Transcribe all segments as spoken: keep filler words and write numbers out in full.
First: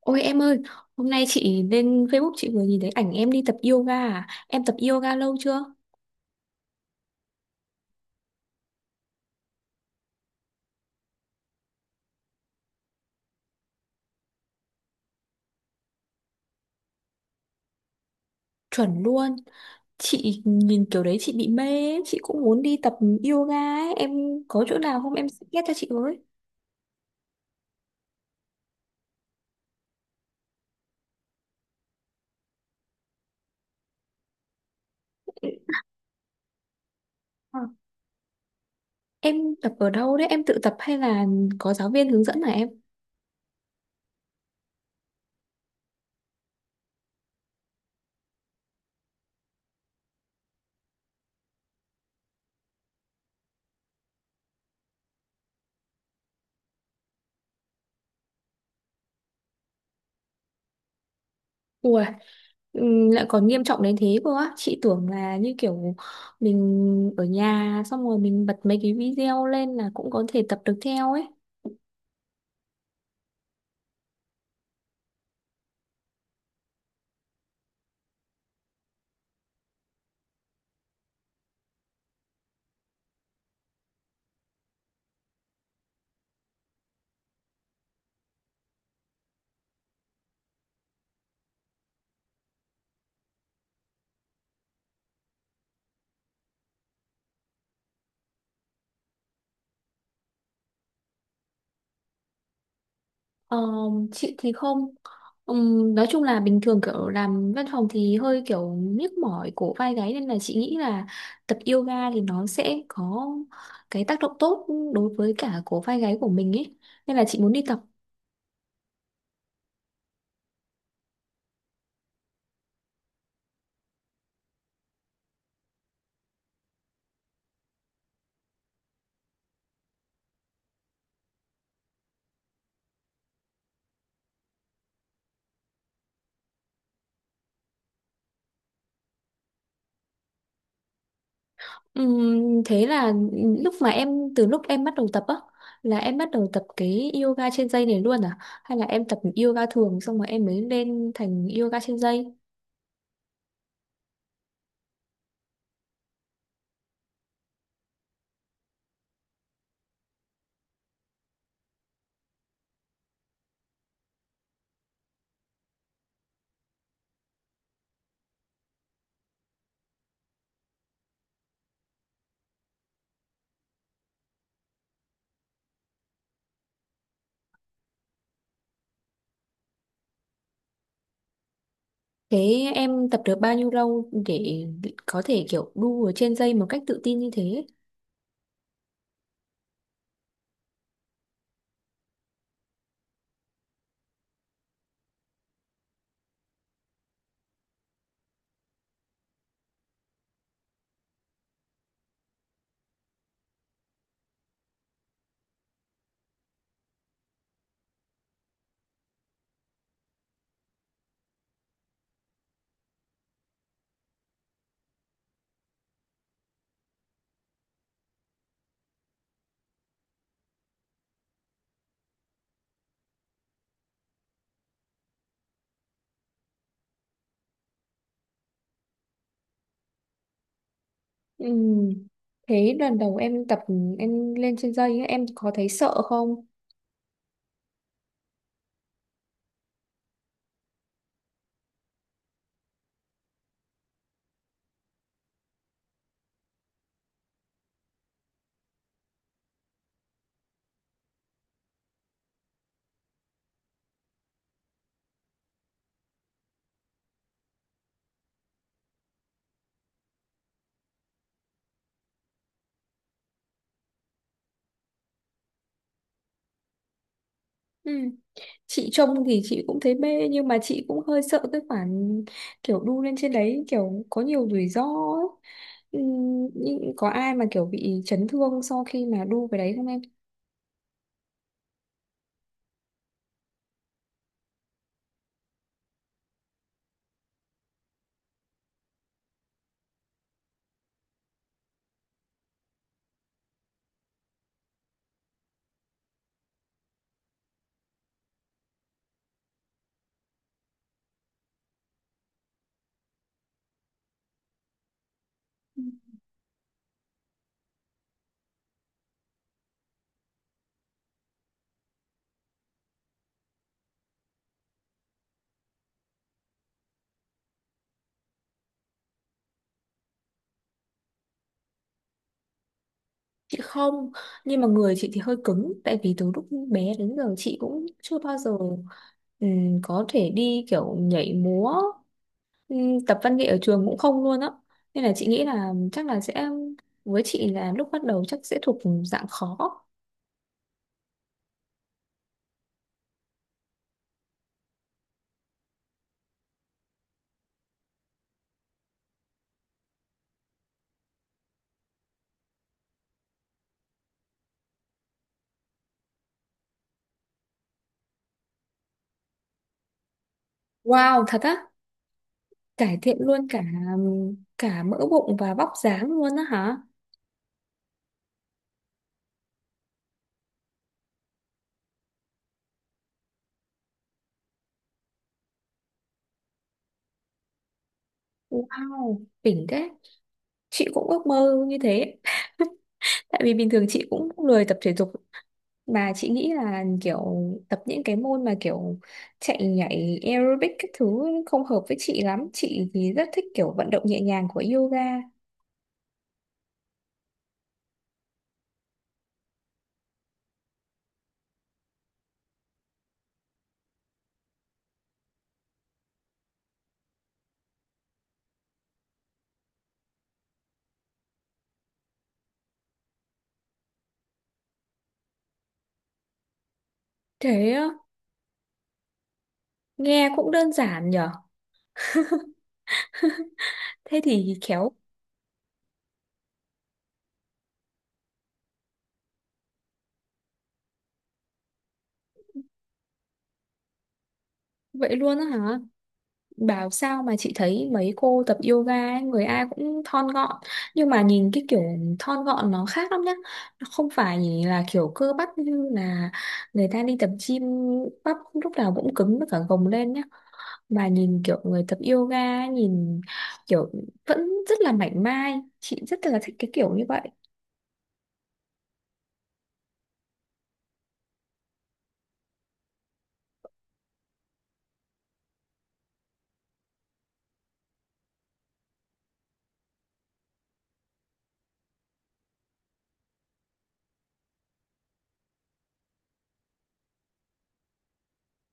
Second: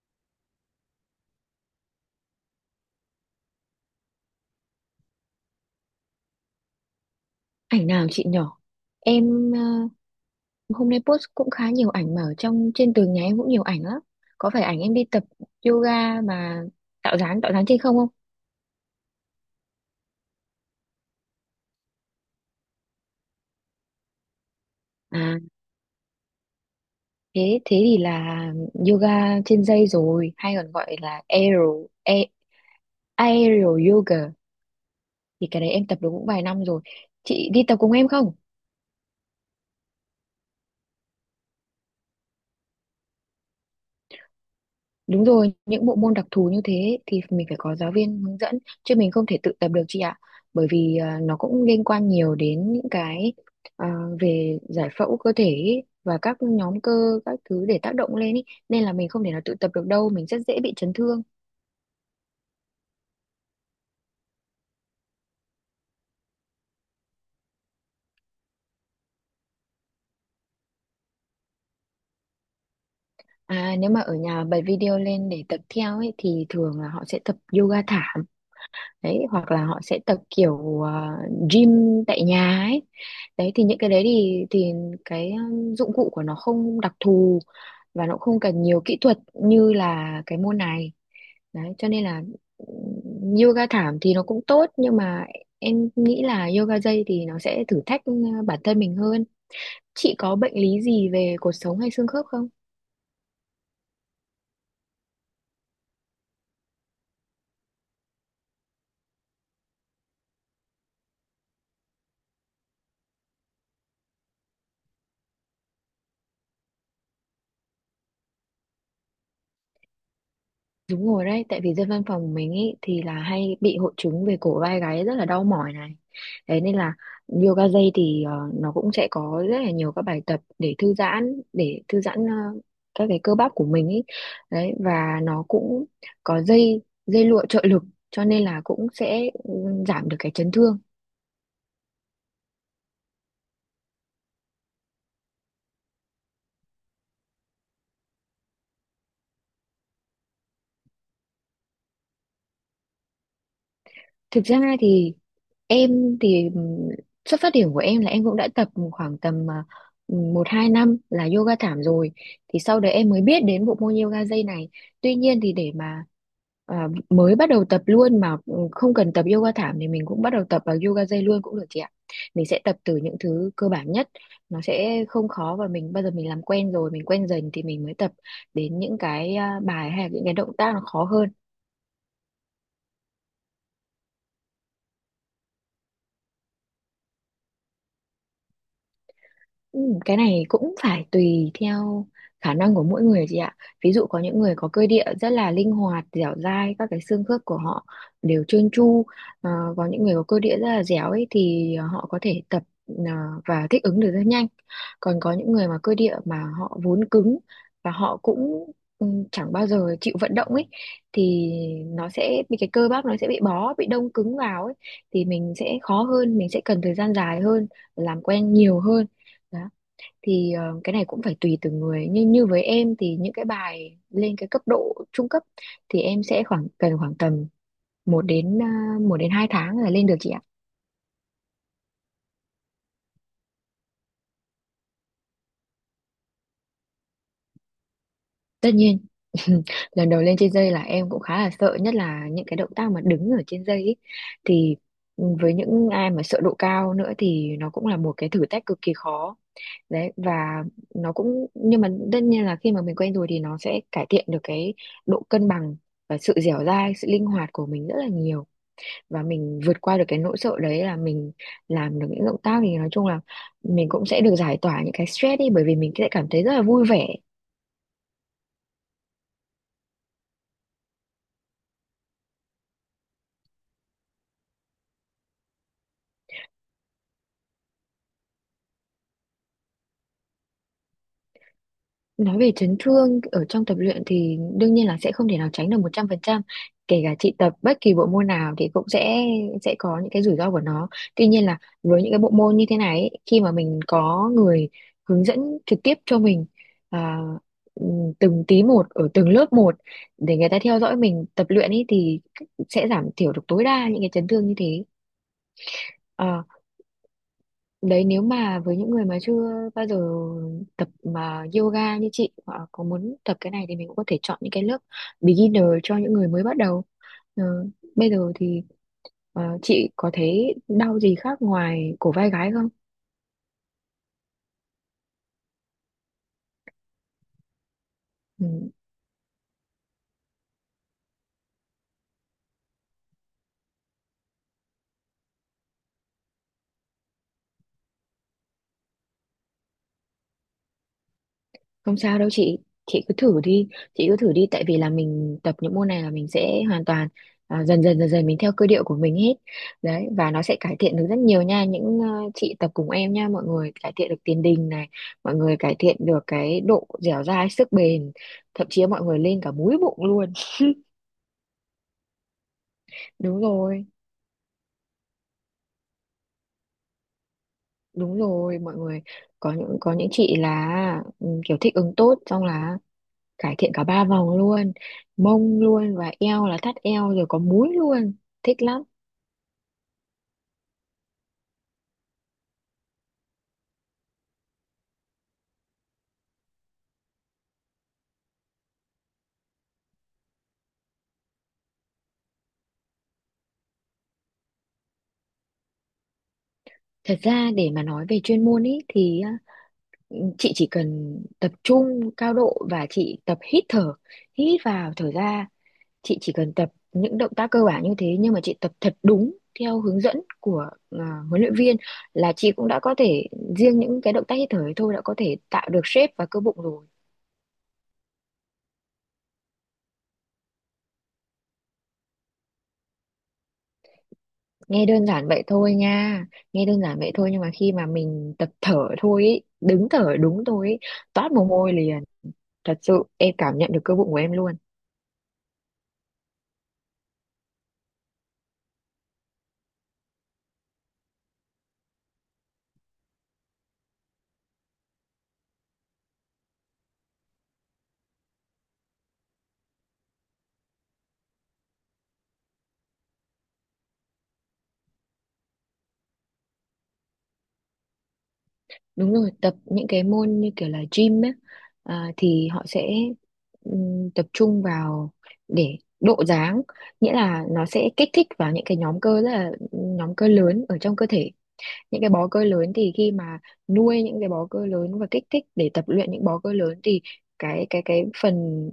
Ôi em ơi, hôm nay chị lên Facebook chị vừa nhìn thấy ảnh em đi tập yoga à? Em tập yoga lâu chưa? Ảnh nào chị nhỏ? Em, ờ, hôm nay post cũng khá nhiều ảnh mà ở trong trên tường nhà em cũng nhiều ảnh lắm. Có phải ảnh em đi tập yoga mà tạo dáng tạo dáng trên không không? Chuẩn luôn. Chị nhìn kiểu đấy chị bị mê, ấy. Chị cũng muốn đi tập yoga ấy. Em có chỗ nào không, em À, suggest cho chị với. thế thế thì là yoga trên dây rồi, hay còn gọi là aero a- aero yoga thì cái đấy em tập được cũng vài năm rồi. Chị Ờ, đi tập cùng em không? Em tập ở đâu đấy? Em tự tập hay là có giáo viên hướng dẫn hả em? Đúng rồi, những bộ môn đặc thù như thế thì mình phải có giáo viên hướng dẫn chứ mình không thể tự tập được chị ạ. Bởi vì à, nó cũng liên quan nhiều đến những cái à, về giải phẫu cơ thể ý, và các nhóm cơ các thứ để tác động lên ý. Nên là mình không thể nào tự tập được đâu, mình rất dễ bị chấn thương. Ủa, ừm, lại còn nghiêm trọng đến thế cơ á. Chị tưởng là như kiểu mình ở nhà xong rồi mình bật mấy cái video lên là cũng có thể tập được theo ấy. À, nếu mà ở nhà bật video lên để tập theo ấy thì thường là họ sẽ tập yoga thảm đấy, hoặc là họ sẽ tập kiểu à, gym tại nhà ấy đấy. Thì những cái đấy thì thì cái um, dụng cụ của nó không đặc thù và nó cũng không cần nhiều kỹ thuật như là cái môn này đấy, cho nên là ừm, yoga thảm thì nó cũng tốt nhưng mà em nghĩ là yoga dây thì nó sẽ thử thách ừ, bản thân mình hơn. Chị có bệnh lý gì về cột sống hay xương khớp không? Ờ, chị thì không. Ừm, nói chung là bình thường kiểu làm văn phòng thì hơi kiểu nhức mỏi cổ vai gáy, nên là chị nghĩ là tập yoga thì nó sẽ có cái tác động tốt đối với cả cổ vai gáy của mình ấy, nên là chị muốn đi tập. Đúng rồi đấy, tại vì dân văn phòng của mình ý, thì là hay bị hội chứng về cổ vai gáy rất là đau mỏi này. Thế nên là yoga dây thì ờ, nó cũng sẽ có rất là nhiều các bài tập để thư giãn, để thư giãn ờ, các cái cơ bắp của mình ý. Đấy, và nó cũng có dây dây lụa trợ lực, cho nên là cũng sẽ ừ, giảm được cái chấn thương. Ừm, thế là lúc mà em từ lúc em bắt đầu tập á là em bắt đầu tập cái yoga trên dây này luôn à, hay là em tập yoga thường xong rồi em mới lên thành yoga trên dây? Thực ra thì em thì ừm, xuất phát điểm của em là em cũng đã tập khoảng tầm à, một hai năm là yoga thảm rồi, thì sau đấy em mới biết đến bộ môn yoga dây này. Tuy nhiên thì để mà à, mới bắt đầu tập luôn mà không cần tập yoga thảm thì mình cũng bắt đầu tập vào yoga dây luôn cũng được chị ạ. Mình sẽ tập từ những thứ cơ bản nhất, nó sẽ không khó, và mình bây giờ mình làm quen rồi mình quen dần thì mình mới tập đến những cái à, bài hay là những cái động tác nó khó hơn. Thế em tập được bao nhiêu lâu để có thể kiểu đu ở trên dây một cách tự tin như thế? Ừ, cái này cũng phải tùy theo khả năng của mỗi người chị ạ. Ví dụ có những người có cơ địa rất là linh hoạt, dẻo dai, các cái xương khớp của họ đều trơn tru. Ờ, có những người có cơ địa rất là dẻo ấy thì họ có thể tập ờ, và thích ứng được rất nhanh. Còn có những người mà cơ địa mà họ vốn cứng và họ cũng ừ, chẳng bao giờ chịu vận động ấy thì nó sẽ bị, cái cơ bắp nó sẽ bị bó, bị đông cứng vào ấy, thì mình sẽ khó hơn, mình sẽ cần thời gian dài hơn, làm quen nhiều hơn đó. Thì ờ, cái này cũng phải tùy từng người, nhưng như với em thì những cái bài lên cái cấp độ trung cấp thì em sẽ khoảng cần khoảng tầm một đến uh, một đến hai tháng là lên được chị ạ. Ừm, Thế lần đầu em tập em lên trên dây ấy, em có thấy sợ không? Tất nhiên lần đầu lên trên dây là em cũng khá là sợ, nhất là những cái động tác mà đứng ở trên dây ấy. Thì ừ, với những ai mà sợ độ cao nữa thì nó cũng là một cái thử thách cực kỳ khó đấy. Và nó cũng, nhưng mà tất nhiên là khi mà mình quen rồi thì nó sẽ cải thiện được cái độ cân bằng và sự dẻo dai, sự linh hoạt của mình rất là nhiều. Và mình vượt qua được cái nỗi sợ đấy là mình làm được những động tác, thì nói chung là mình cũng sẽ được giải tỏa những cái stress đi, bởi vì mình sẽ cảm thấy rất là vui vẻ. Ừm, Chị trông thì chị cũng thấy mê nhưng mà chị cũng hơi sợ cái khoản kiểu đu lên trên đấy, kiểu có nhiều rủi ro ấy. Ừm, nhưng có ai mà kiểu bị chấn thương sau khi mà đu cái đấy không em? Nói về chấn thương ở trong tập luyện thì đương nhiên là sẽ không thể nào tránh được một trăm phần trăm. Kể cả chị tập bất kỳ bộ môn nào thì cũng sẽ sẽ có những cái rủi ro của nó. Tuy nhiên là với những cái bộ môn như thế này ấy, khi mà mình có người hướng dẫn trực tiếp cho mình à, ừm, từng tí một ở từng lớp một, để người ta theo dõi mình tập luyện ấy, thì sẽ giảm thiểu được tối đa những cái chấn thương như thế. Ờ. Đấy, nếu mà với những người mà chưa bao giờ tập mà yoga như chị hoặc có muốn tập cái này thì mình cũng có thể chọn những cái lớp beginner cho những người mới bắt đầu. Ờ, Bây giờ thì ờ, chị có thấy đau gì khác ngoài cổ vai gáy không? Chị không, nhưng mà người chị thì hơi cứng. Tại vì từ lúc bé đến giờ chị cũng chưa bao giờ Ừ. ừm, có thể đi kiểu nhảy múa, ừm, tập văn nghệ ở trường cũng không luôn á. Nên là chị nghĩ là chắc là sẽ, với chị là lúc bắt đầu chắc sẽ thuộc dạng khó. Không sao đâu chị, chị cứ thử đi, chị cứ thử đi, tại vì là mình tập những môn này là mình sẽ hoàn toàn à, dần dần dần dần mình theo cơ điệu của mình hết. Đấy, và nó sẽ cải thiện được rất nhiều nha, những ờ, chị tập cùng em nha, mọi người cải thiện được tiền đình này, mọi người cải thiện được cái độ dẻo dai, sức bền, thậm chí mọi người lên cả múi bụng luôn. Wow, thật á, cải thiện Đúng luôn cả rồi, cả mỡ bụng và vóc dáng luôn á hả? đúng rồi, mọi người có những có những chị là ừ, kiểu thích ứng tốt xong là cải thiện cả ba vòng luôn, mông luôn và eo là thắt eo rồi có múi luôn, thích lắm. Wow, đỉnh thế. Chị cũng ước mơ như thế. Tại vì bình thường chị cũng lười tập thể dục. Mà chị nghĩ là kiểu tập những cái môn mà kiểu chạy nhảy aerobic các thứ không hợp với chị lắm. Chị thì rất thích kiểu vận động nhẹ nhàng của yoga. Thật ra để mà nói về chuyên môn ý thì á, chị chỉ cần tập trung cao độ và chị tập hít thở, hít vào thở ra, chị chỉ cần tập những động tác cơ bản như thế, nhưng mà chị tập thật đúng theo hướng dẫn của à, huấn luyện viên là chị cũng đã có thể, riêng những cái động tác hít thở ấy thôi đã có thể tạo được shape và cơ bụng rồi. Thế á, nghe cũng đơn giản nhở. Thế thì Nghe khéo đơn giản vậy thôi nha, nghe đơn giản vậy thôi nhưng mà khi mà mình tập thở thôi ý, đứng thở đúng thôi ý, toát mồ hôi liền, thật sự em cảm nhận được cơ bụng của em luôn. vậy luôn á hả? Bảo sao mà chị thấy mấy cô tập yoga ấy, người ai cũng thon gọn. Nhưng mà nhìn cái kiểu thon gọn nó khác lắm nhá. Nó không phải là kiểu cơ bắp như là người ta đi tập gym, bắp lúc nào cũng cứng với cả gồng lên nhá. Bà nhìn kiểu người tập yoga ấy, nhìn kiểu vẫn rất là mảnh mai, chị rất là thích cái kiểu như vậy. Đúng rồi, tập những cái môn như kiểu là gym ấy, à, thì họ sẽ ừm, tập trung vào để độ dáng, nghĩa là nó sẽ kích thích vào những cái nhóm cơ rất là, nhóm cơ lớn ở trong cơ thể, những cái bó cơ lớn. Thì khi mà nuôi những cái bó cơ lớn và kích thích để tập luyện những bó cơ lớn thì cái cái cái phần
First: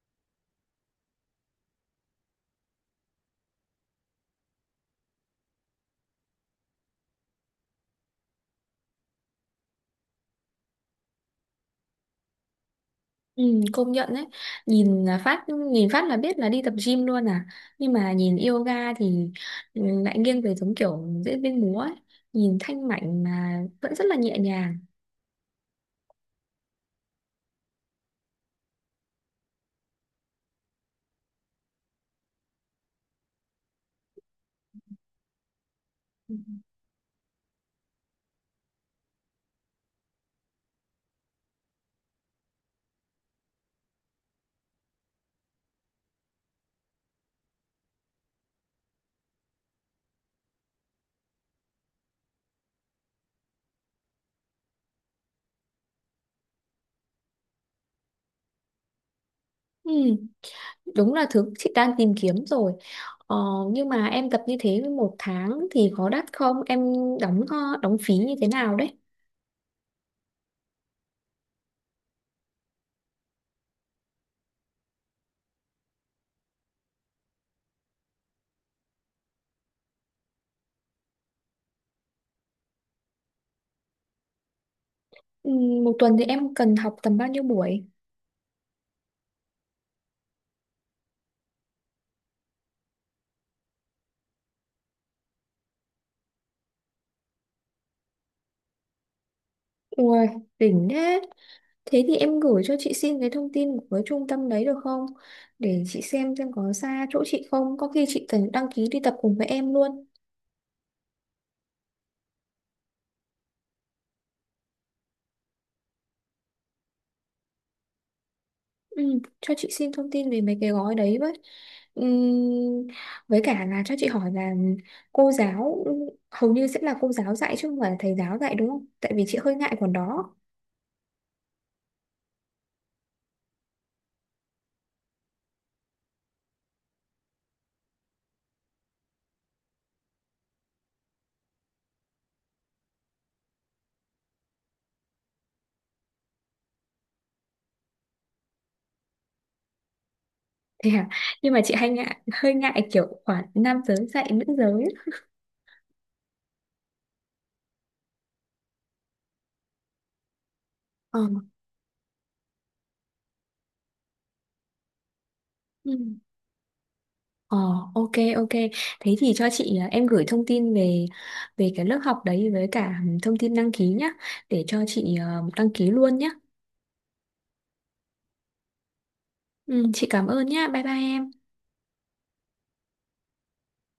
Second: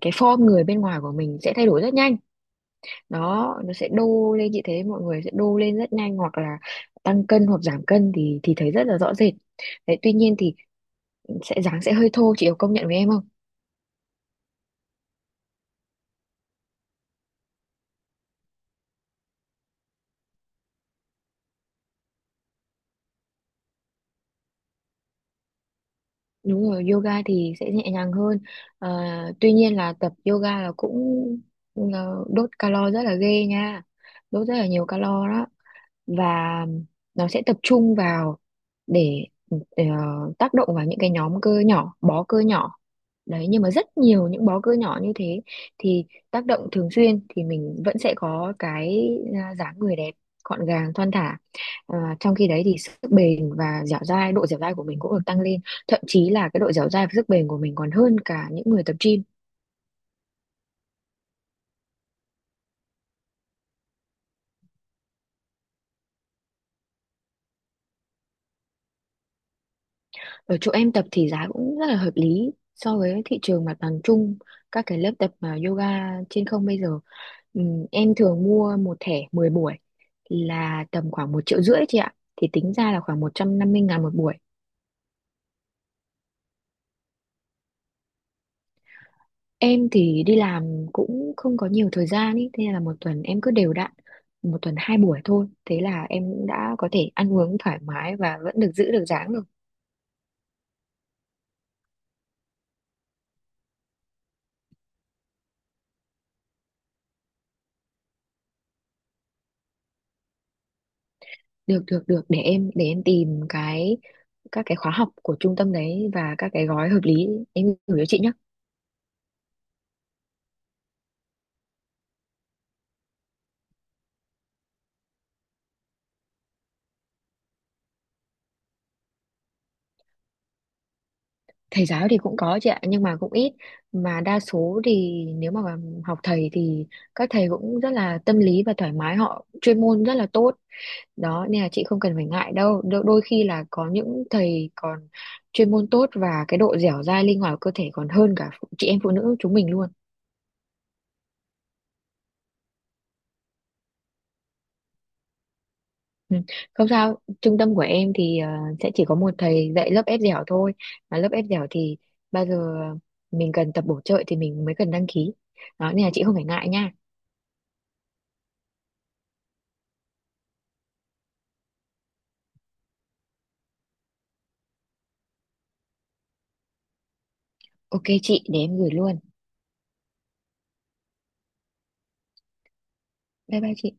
cái form người bên ngoài của mình sẽ thay đổi rất nhanh đó. Nó sẽ đô lên, chị thấy mọi người sẽ đô lên rất nhanh, hoặc là tăng cân hoặc giảm cân thì thì thấy rất là rõ rệt đấy. Tuy nhiên thì sẽ dáng sẽ hơi thô, chị có công nhận với em không? Ừ, công nhận đấy, nhìn là phát, nhìn phát là biết là đi tập gym luôn à, nhưng mà nhìn yoga thì ừ, lại nghiêng về giống kiểu diễn viên múa ấy, nhìn thanh mảnh mà vẫn rất là nhẹ nhàng. Đúng rồi, yoga thì sẽ nhẹ nhàng hơn. Ờ, Tuy nhiên là tập yoga là cũng ờ, đốt calo rất là ghê nha, đốt rất là nhiều calo đó. Và nó sẽ tập trung vào để, để ờ, tác động vào những cái nhóm cơ nhỏ, bó cơ nhỏ. Đấy, nhưng mà rất nhiều những bó cơ nhỏ như thế thì tác động thường xuyên thì mình vẫn sẽ có cái à, dáng người đẹp, gọn gàng, thon thả. À, trong khi đấy thì sức bền và dẻo dai, độ dẻo dai của mình cũng được tăng lên. Thậm chí là cái độ dẻo dai và sức bền của mình còn hơn cả những người tập gym. Ừ, đúng là thứ chị đang tìm kiếm rồi. ờ, nhưng mà em tập như thế một tháng thì có đắt không em, đóng ờ, đóng phí như thế nào đấy? Ở chỗ em tập thì giá cũng rất là hợp lý so với thị trường mặt bằng chung các cái lớp tập mà yoga trên không bây giờ. Ừm, em thường mua một thẻ mười buổi là tầm khoảng một triệu rưỡi chị ạ, thì tính ra là khoảng một trăm năm mươi ngàn một buổi. Ừ, Một tuần thì em cần học tầm bao nhiêu buổi? Em thì đi làm cũng không có nhiều thời gian ý, thế nên là một tuần em cứ đều đặn một tuần hai buổi thôi, thế là em cũng đã có thể ăn uống thoải mái và vẫn được giữ được dáng được. Ui, đỉnh thế. Thế thì em gửi cho chị xin cái thông tin của cái trung tâm đấy được không? Để chị xem xem có xa chỗ chị không. Có khi chị cần đăng ký đi tập cùng với em luôn. Được, được, được, để em để em tìm cái các cái khóa học của trung tâm đấy và các cái gói hợp lý, em gửi cho chị nhé. Ừ, cho chị xin thông tin về mấy cái gói đấy với. Ừm, với cả là cho chị hỏi là cô giáo hầu như sẽ là cô giáo dạy chứ không phải là thầy giáo dạy đúng không? Tại vì chị hơi ngại khoản đó. Thầy giáo thì cũng có chị ạ nhưng mà cũng ít. Mà đa số thì nếu mà học thầy thì các thầy cũng rất là tâm lý và thoải mái, họ chuyên môn rất là tốt đó, nên là chị không cần phải ngại đâu. Đôi, đôi khi là có những thầy còn chuyên môn tốt và cái độ dẻo dai linh hoạt của cơ thể còn hơn cả chị em phụ nữ chúng mình luôn. Thế à? Nhưng mà chị hay ngại, hơi ngại kiểu khoản nam giới dạy nữ giới. Ừ, không sao, trung tâm của em thì ờ, sẽ chỉ có một thầy dạy lớp ép dẻo thôi. Mà Ờ. lớp ép dẻo thì bao giờ mình cần tập bổ trợ thì mình mới cần đăng ký. Đó, Ừ. nên là chị không phải ngại nha. Ờ, ok ok, thế thì cho chị à, em gửi thông tin về về cái lớp học đấy với cả thông tin đăng ký nhá, để cho chị à, đăng ký luôn nhá. Ok chị, để em gửi luôn. Ừ, chị cảm ơn nhá, bye bye em. Bye bye chị.